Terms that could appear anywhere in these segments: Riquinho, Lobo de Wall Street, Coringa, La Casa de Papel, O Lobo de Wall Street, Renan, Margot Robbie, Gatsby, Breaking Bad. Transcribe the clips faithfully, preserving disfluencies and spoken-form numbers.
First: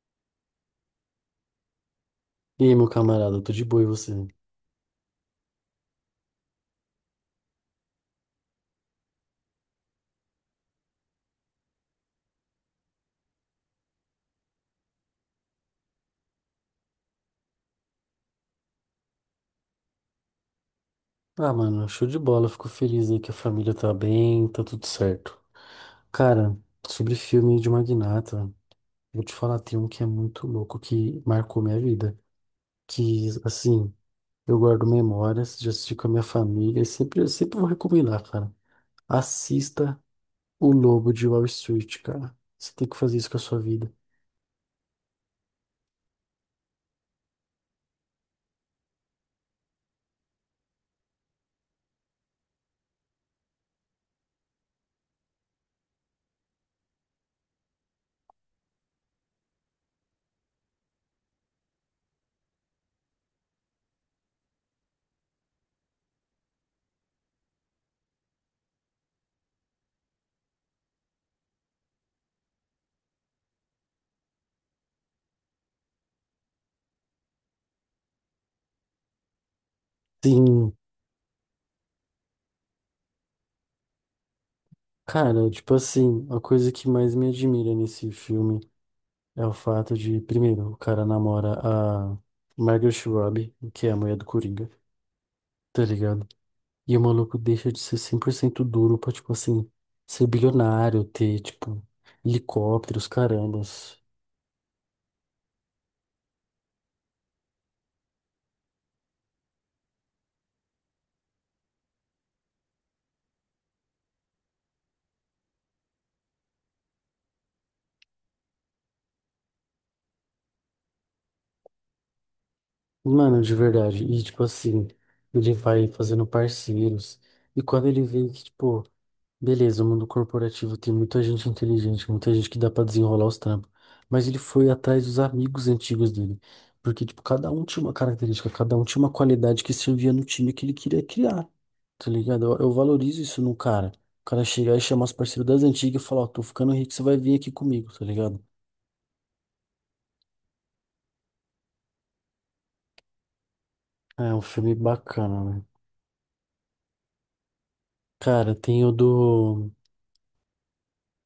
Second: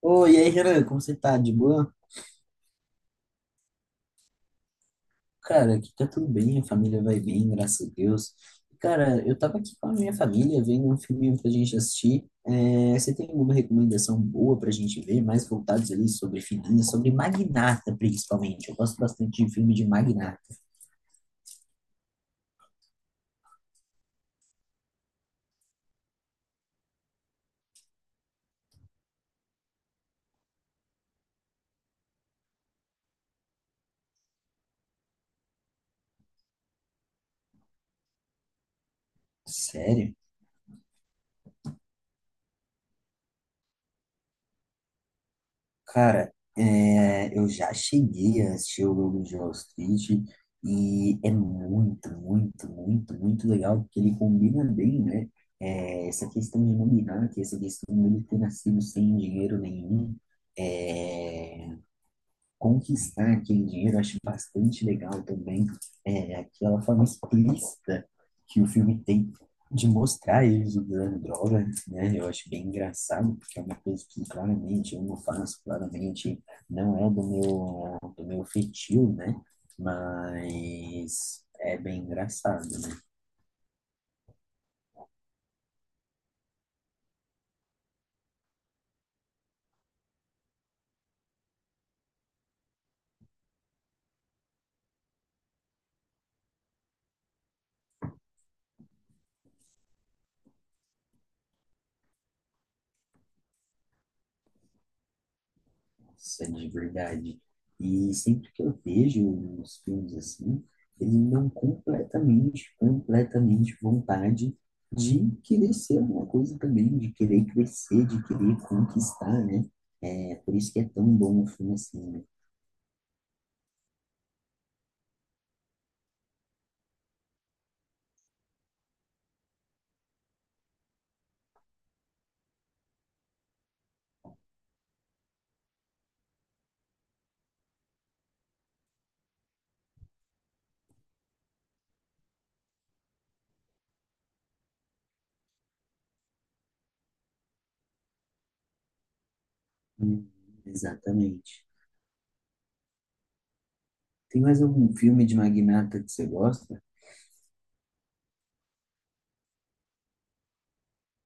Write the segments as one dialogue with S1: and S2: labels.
S1: Oi, e aí, Renan, como você tá? De boa?
S2: E aí, meu camarada, eu tô de boa e você?
S1: Cara, aqui tá tudo bem, a família vai bem, graças a Deus. Cara, eu tava aqui com a minha família vendo um filminho pra gente assistir. É, você tem alguma recomendação boa pra gente ver, mais voltados ali sobre finanças, sobre magnata, principalmente? Eu gosto bastante de filme de magnata.
S2: Ah, mano, show de bola, fico feliz aí que a família tá bem, tá tudo certo. Cara, sobre filme de magnata, vou te falar, tem um que é muito louco, que marcou minha vida. Que, assim, eu guardo memórias, já assisti com a minha família, e sempre, eu sempre vou recomendar, cara. Assista
S1: Sério?
S2: O Lobo de Wall Street, cara. Você tem que fazer isso com a sua vida.
S1: Cara, é, eu já cheguei a assistir o Lobo de Wall Street e é muito, muito, muito, muito legal porque ele combina bem, né? É, essa questão de nominato, essa questão dele ter nascido sem dinheiro nenhum. eh, Conquistar aquele dinheiro, eu acho bastante legal também, é aquela forma explícita que o filme tem de mostrar eles usando droga, né? Eu acho bem engraçado, porque é uma coisa que claramente eu não faço, claramente não é do meu, do meu feitio, né?
S2: Sim,
S1: Mas é bem engraçado, né?
S2: cara, tipo assim, a coisa que mais me admira nesse filme. É o fato de, primeiro, o cara namora a Margot Robbie, que é a mulher do Coringa, tá ligado? E o maluco deixa de ser cem por cento duro pra, tipo assim, ser bilionário, ter, tipo, helicópteros, carambas.
S1: Nossa, de verdade. E sempre que eu vejo os filmes assim, eles me dão completamente, completamente vontade de querer ser alguma coisa também, de querer crescer, de querer conquistar, né? É por isso que é tão bom um filme assim, né?
S2: Mano, de verdade. E, tipo assim, ele vai fazendo parceiros. E quando ele vê que, tipo, beleza, o mundo corporativo tem muita gente inteligente, muita gente que dá pra desenrolar os trampos. Mas ele foi atrás dos amigos antigos dele. Porque, tipo, cada um tinha uma característica, cada um tinha uma qualidade que servia no time que ele queria criar. Tá ligado? Eu, eu valorizo isso num cara. O cara chegar e chamar os parceiros das antigas e falar, ó, tô ficando rico, você vai vir aqui comigo, tá ligado?
S1: Hum, exatamente.
S2: É
S1: Tem
S2: um
S1: mais
S2: filme
S1: algum filme de
S2: bacana, né?
S1: magnata que você gosta?
S2: Cara, tem o do.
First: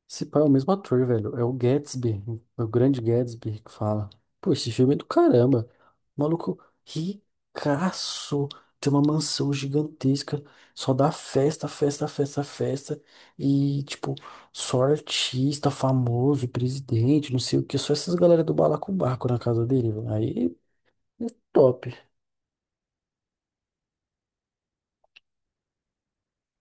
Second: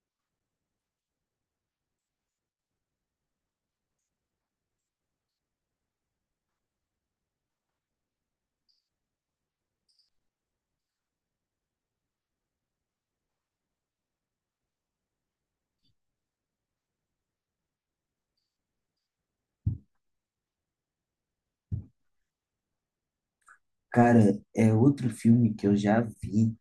S2: Esse pai é o mesmo ator, velho. É o Gatsby, o grande Gatsby que fala. Pô, esse filme é do caramba. Maluco ricaço. Tem uma mansão gigantesca. Só dá festa, festa, festa, festa. E, tipo, só artista famoso, presidente, não sei o que. Só essas galera do balacobaco na casa dele, velho. Aí é top.
S1: Cara, é outro filme que eu já vi.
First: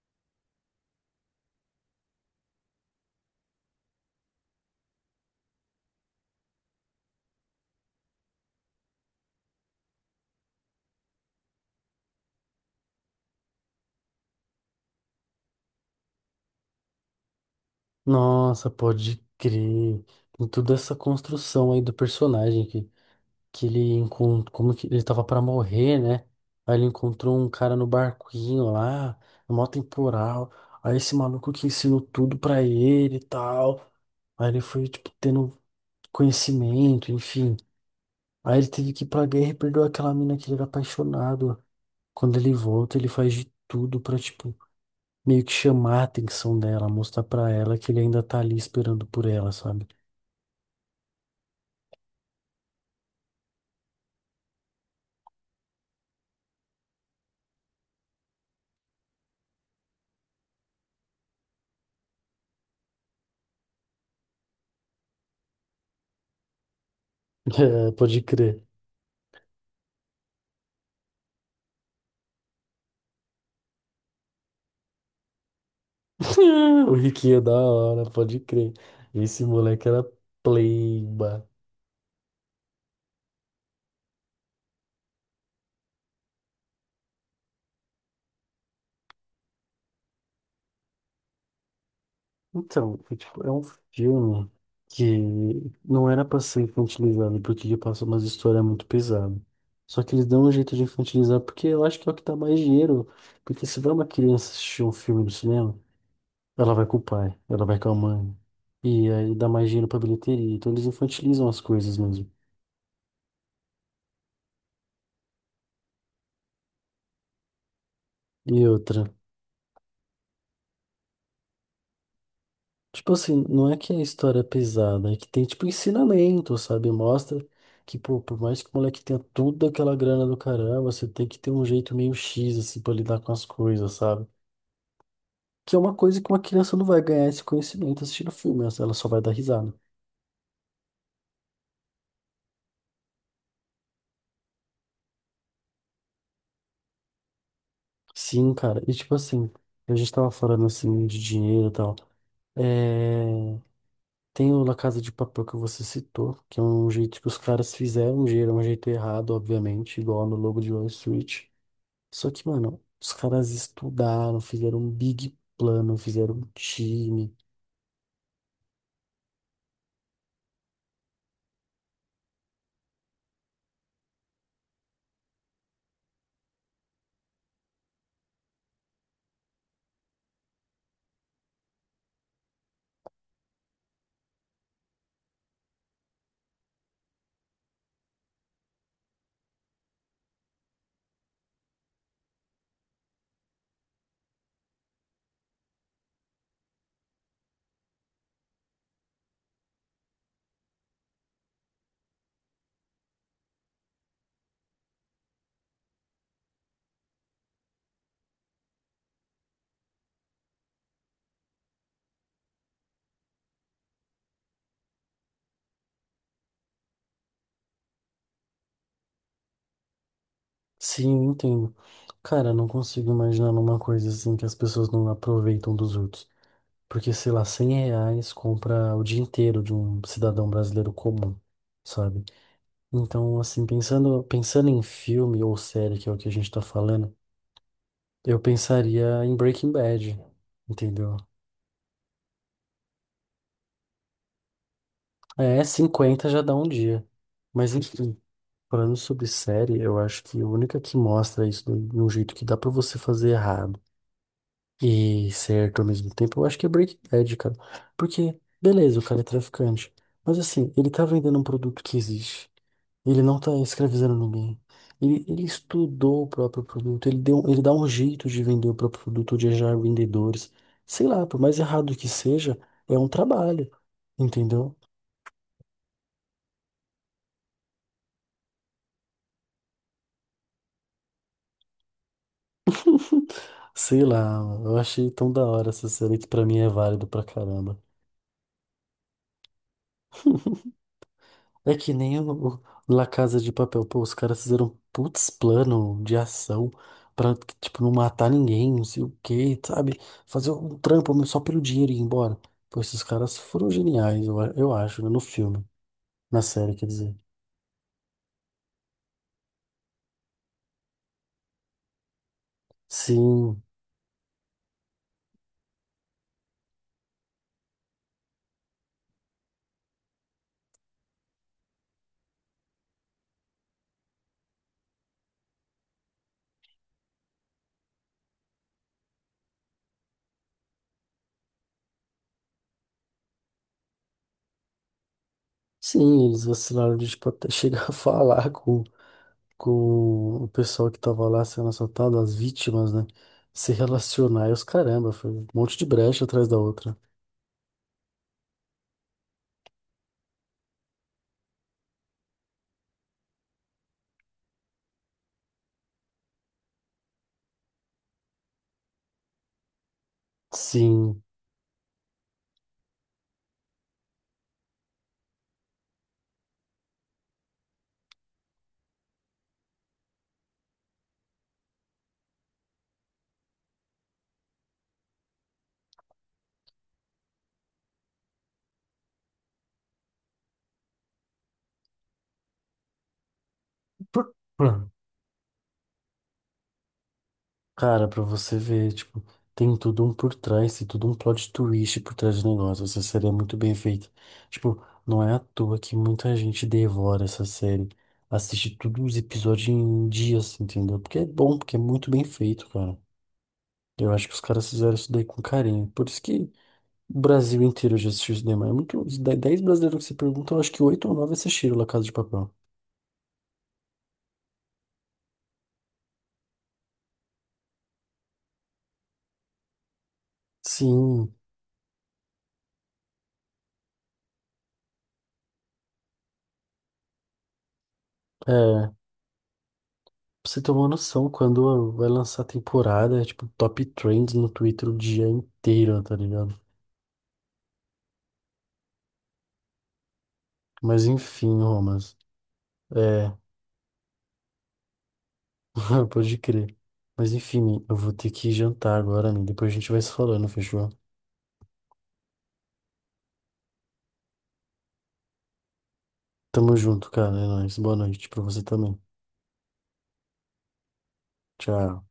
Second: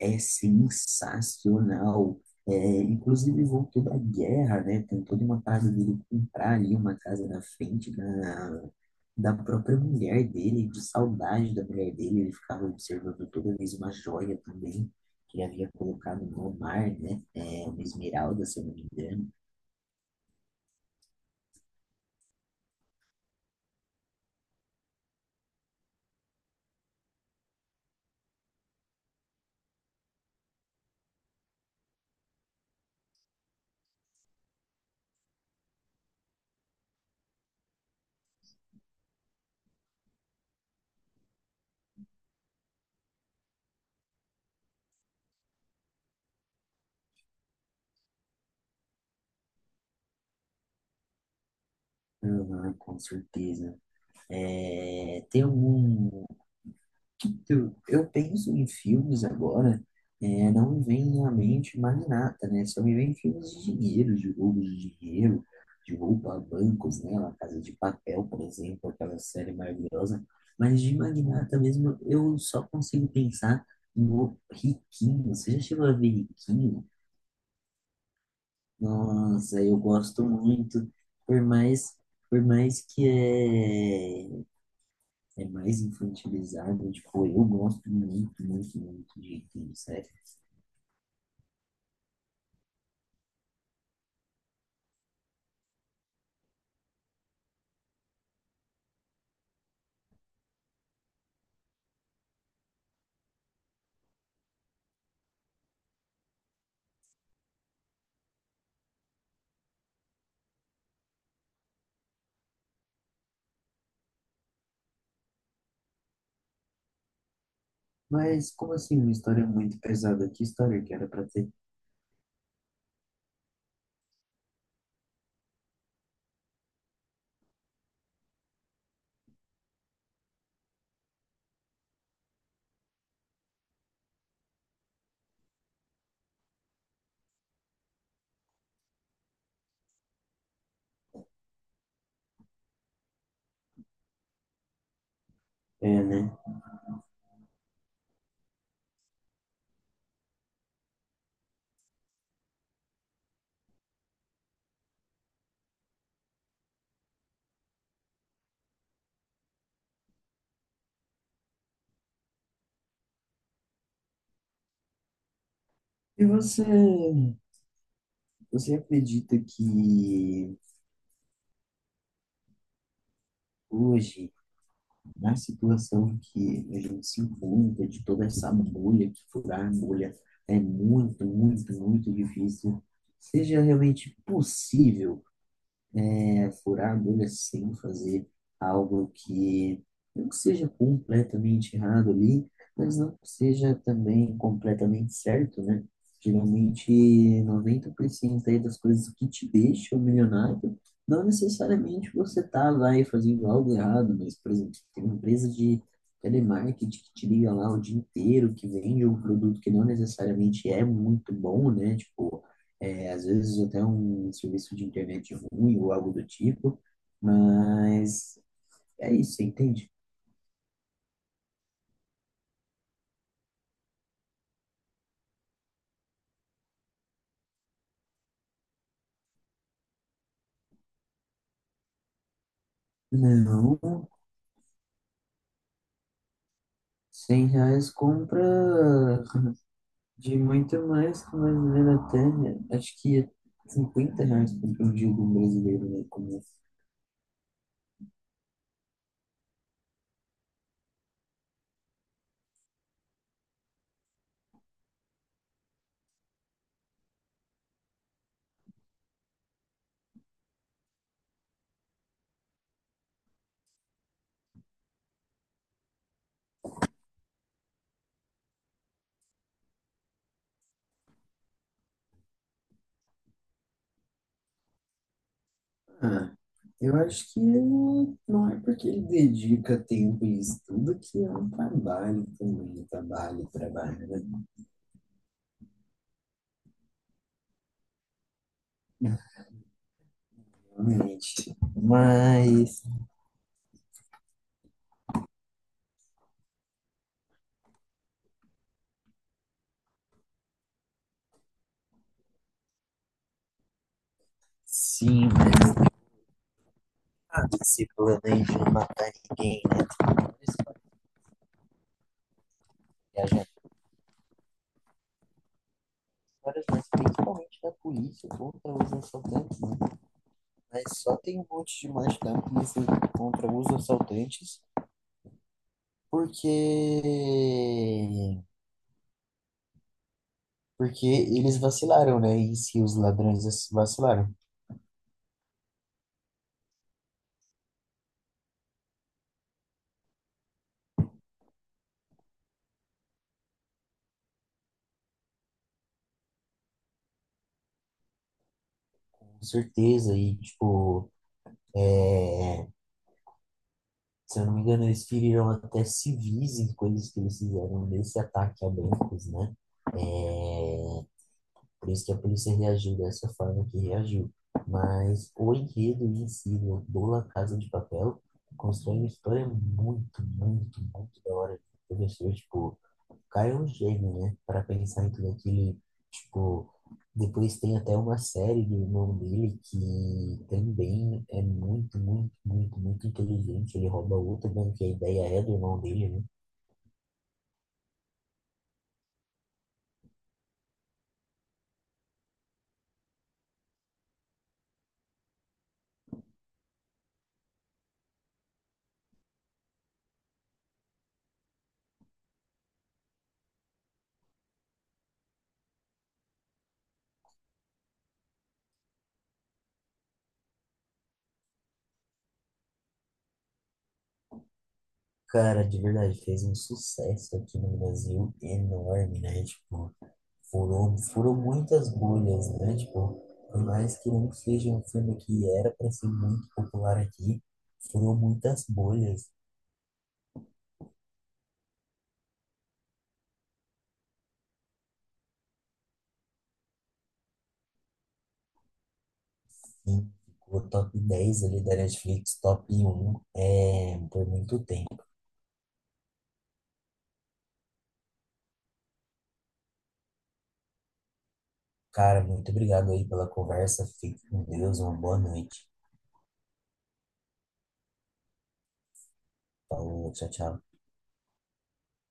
S1: É sensacional. É, inclusive voltou da guerra, né? Tem toda uma parte dele comprar ali uma casa na frente da, da própria mulher dele, de saudade da mulher dele. Ele ficava observando toda vez uma joia também, que ele havia colocado no mar, né? É, uma esmeralda, se eu
S2: Nossa,
S1: não me
S2: pode
S1: engano.
S2: crer. Tem toda essa construção aí do personagem aqui. Que ele encontrou, como que ele tava pra morrer, né? Aí ele encontrou um cara no barquinho lá, no maior temporal. Aí esse maluco que ensinou tudo pra ele e tal. Aí ele foi, tipo, tendo conhecimento, enfim. Aí ele teve que ir pra guerra e perdeu aquela mina que ele era apaixonado. Quando ele volta, ele faz de tudo pra, tipo, meio que chamar a atenção dela, mostrar pra ela que ele ainda tá ali esperando por ela, sabe?
S1: Aham, com certeza. É, tem algum... Eu, eu penso em filmes agora, é, não me vem à mente mais nada, né? Só me vem filmes de dinheiro, de roubo de dinheiro, de roubo a bancos, né? La Casa de
S2: É, pode
S1: Papel, por
S2: crer.
S1: exemplo, aquela série maravilhosa. Mas de magnata mesmo, eu só consigo pensar no Riquinho. Você já chegou a ver Riquinho?
S2: O Riquinho é da hora, pode crer. Esse
S1: Nossa, eu
S2: moleque era
S1: gosto muito, por
S2: pleiba.
S1: mais, por mais que é é mais infantilizado. Tipo, eu gosto muito, muito, muito de Entende Sério.
S2: Então, foi, tipo, é um filme que não era pra ser infantilizado, porque ele passa umas histórias muito pesadas. Só que eles dão um jeito de infantilizar, porque eu acho que é o que dá mais dinheiro. Porque se vai uma criança assistir um filme no cinema, ela vai com o pai, ela vai com a mãe. E aí dá mais dinheiro pra bilheteria. Então eles infantilizam as coisas mesmo.
S1: Mas
S2: E
S1: como assim
S2: outra.
S1: uma história muito pesada? Que história que era pra ter?
S2: Tipo assim, não é que é história é pesada, é que tem, tipo, ensinamento, sabe? Mostra que, pô, por mais que o moleque tenha toda aquela grana do caramba, você tem que ter um jeito meio X, assim, pra lidar com as coisas, sabe? Que é uma coisa que uma criança não vai ganhar esse conhecimento assistindo filme, ela ela só vai dar risada.
S1: É, né?
S2: Sim, cara, e tipo assim, a gente tava falando, assim, de dinheiro e tal. É... Tem o La Casa de Papel que você citou, que é um jeito que os caras fizeram, um jeito, um jeito errado, obviamente, igual no Lobo de Wall Street. Só que, mano, os caras estudaram, fizeram um big plano,
S1: E
S2: fizeram um
S1: você,
S2: time.
S1: você acredita que hoje, na situação que a gente se encontra, de toda essa bolha, que furar a bolha é muito, muito, muito difícil, seja realmente possível é furar a bolha sem fazer algo que não seja completamente errado ali, mas não seja também completamente certo, né? Geralmente, noventa por cento aí das coisas que te deixam milionário, não necessariamente você tá lá e fazendo algo errado, mas, por exemplo, tem uma empresa de telemarketing que te liga lá o dia inteiro, que vende um produto que não necessariamente é muito bom, né? Tipo, é, às vezes até um serviço de internet ruim ou algo do tipo, mas é isso, você entende?
S2: Sim, eu entendo. Cara, não consigo imaginar numa coisa assim que as pessoas não aproveitam dos outros. Porque, sei lá, cem reais compra o dia inteiro de um cidadão brasileiro comum, sabe? Então, assim,
S1: Não,
S2: pensando, pensando em filme ou série, que é o que a gente tá falando,
S1: cem reais
S2: eu
S1: compra
S2: pensaria em Breaking Bad,
S1: de muito
S2: entendeu?
S1: mais que mais ou menos até, acho que é cinquenta reais compra um jogo
S2: É,
S1: brasileiro no
S2: cinquenta já
S1: começo.
S2: dá um dia. Mas enfim. Falando sobre série, eu acho que a única que mostra isso do- de um jeito que dá pra você fazer errado e certo ao mesmo tempo, eu acho que é Breaking Bad, cara. Porque, beleza, o cara é traficante, mas assim, ele tá vendendo um produto que existe. Ele não tá escravizando ninguém. Ele, ele estudou o próprio produto, ele deu, ele dá um jeito de vender o próprio produto, de achar vendedores. Sei lá, por mais errado que seja, é um trabalho, entendeu?
S1: Ah, eu acho que não não é porque ele dedica tempo e estudo que é um trabalho também, trabalho,
S2: Sei
S1: trabalho,
S2: lá, eu achei tão da hora essa série que pra mim é válido pra caramba.
S1: né? Realmente.
S2: É que nem o, o
S1: Mas,
S2: La Casa de Papel. Pô, os caras fizeram um putz plano de ação pra, tipo, não matar ninguém, não sei o quê, sabe? Fazer um trampo mas só pelo dinheiro e ir embora. Pô, esses caras foram geniais, eu, a- eu acho, né? No
S1: sim.
S2: filme, na série, quer dizer.
S1: Ah, se planejam matar ninguém, né? Viajando
S2: Sim,
S1: histórias, mas principalmente da polícia contra os assaltantes, né? Mas só tem um monte de mais da polícia contra os assaltantes porque porque eles vacilaram, né? E se os ladrões vacilaram,
S2: sim, eles vacilaram de, tipo, até chegar a falar com, com o pessoal que tava lá sendo assaltado, as vítimas, né? Se relacionar e os caramba, foi um monte de brecha atrás da outra.
S1: com certeza, e tipo, é, se eu não me engano, eles feriram até civis em coisas que eles fizeram nesse ataque a bancos, né? É,
S2: Sim.
S1: por isso que a polícia reagiu dessa forma que reagiu. Mas o enredo em si né, do La Casa de Papel constrói uma história muito, muito, muito da hora. O professor, tipo, o cara é um gênio, né? Para pensar em tudo aquilo, tipo, depois tem até uma série do irmão dele que também é muito, muito, muito, muito inteligente. Ele rouba outra, né? Que a ideia é do irmão dele, né?
S2: Cara, pra você ver, tipo, tem tudo um por trás, tem tudo um plot twist por trás do negócio. Essa série é muito bem feita. Tipo, não é à toa que muita gente devora essa série. Assiste todos os episódios em dias, entendeu? Porque é bom, porque é muito bem feito, cara. Eu acho que os caras fizeram isso daí com carinho. Por isso que o Brasil inteiro já assistiu isso daí, mas é muito. Os de- dez brasileiros que você pergunta, eu acho que oito ou nove assistiram La Casa de Papel.
S1: Cara, de verdade, fez um sucesso aqui no Brasil enorme, né? Tipo, furou,
S2: Sim,
S1: furou muitas bolhas, né? Tipo, por mais que não seja um filme que era para ser muito popular aqui, furou muitas
S2: é.
S1: bolhas,
S2: Pra você ter uma noção, quando vai lançar a temporada, é tipo top trends no Twitter o dia inteiro, tá ligado?
S1: sim. Ficou top
S2: Mas
S1: dez
S2: enfim,
S1: ali da
S2: Romas.
S1: Netflix, top um
S2: É,
S1: é, por muito tempo.
S2: pode crer. Mas enfim, eu vou ter que jantar agora, né? Depois a gente vai se falando, fechou?
S1: Cara, muito obrigado aí pela conversa. Fique com Deus, uma boa noite.
S2: Tamo junto, cara. É nóis. Boa noite pra você também.
S1: Falou, tchau, tchau.
S2: Tchau.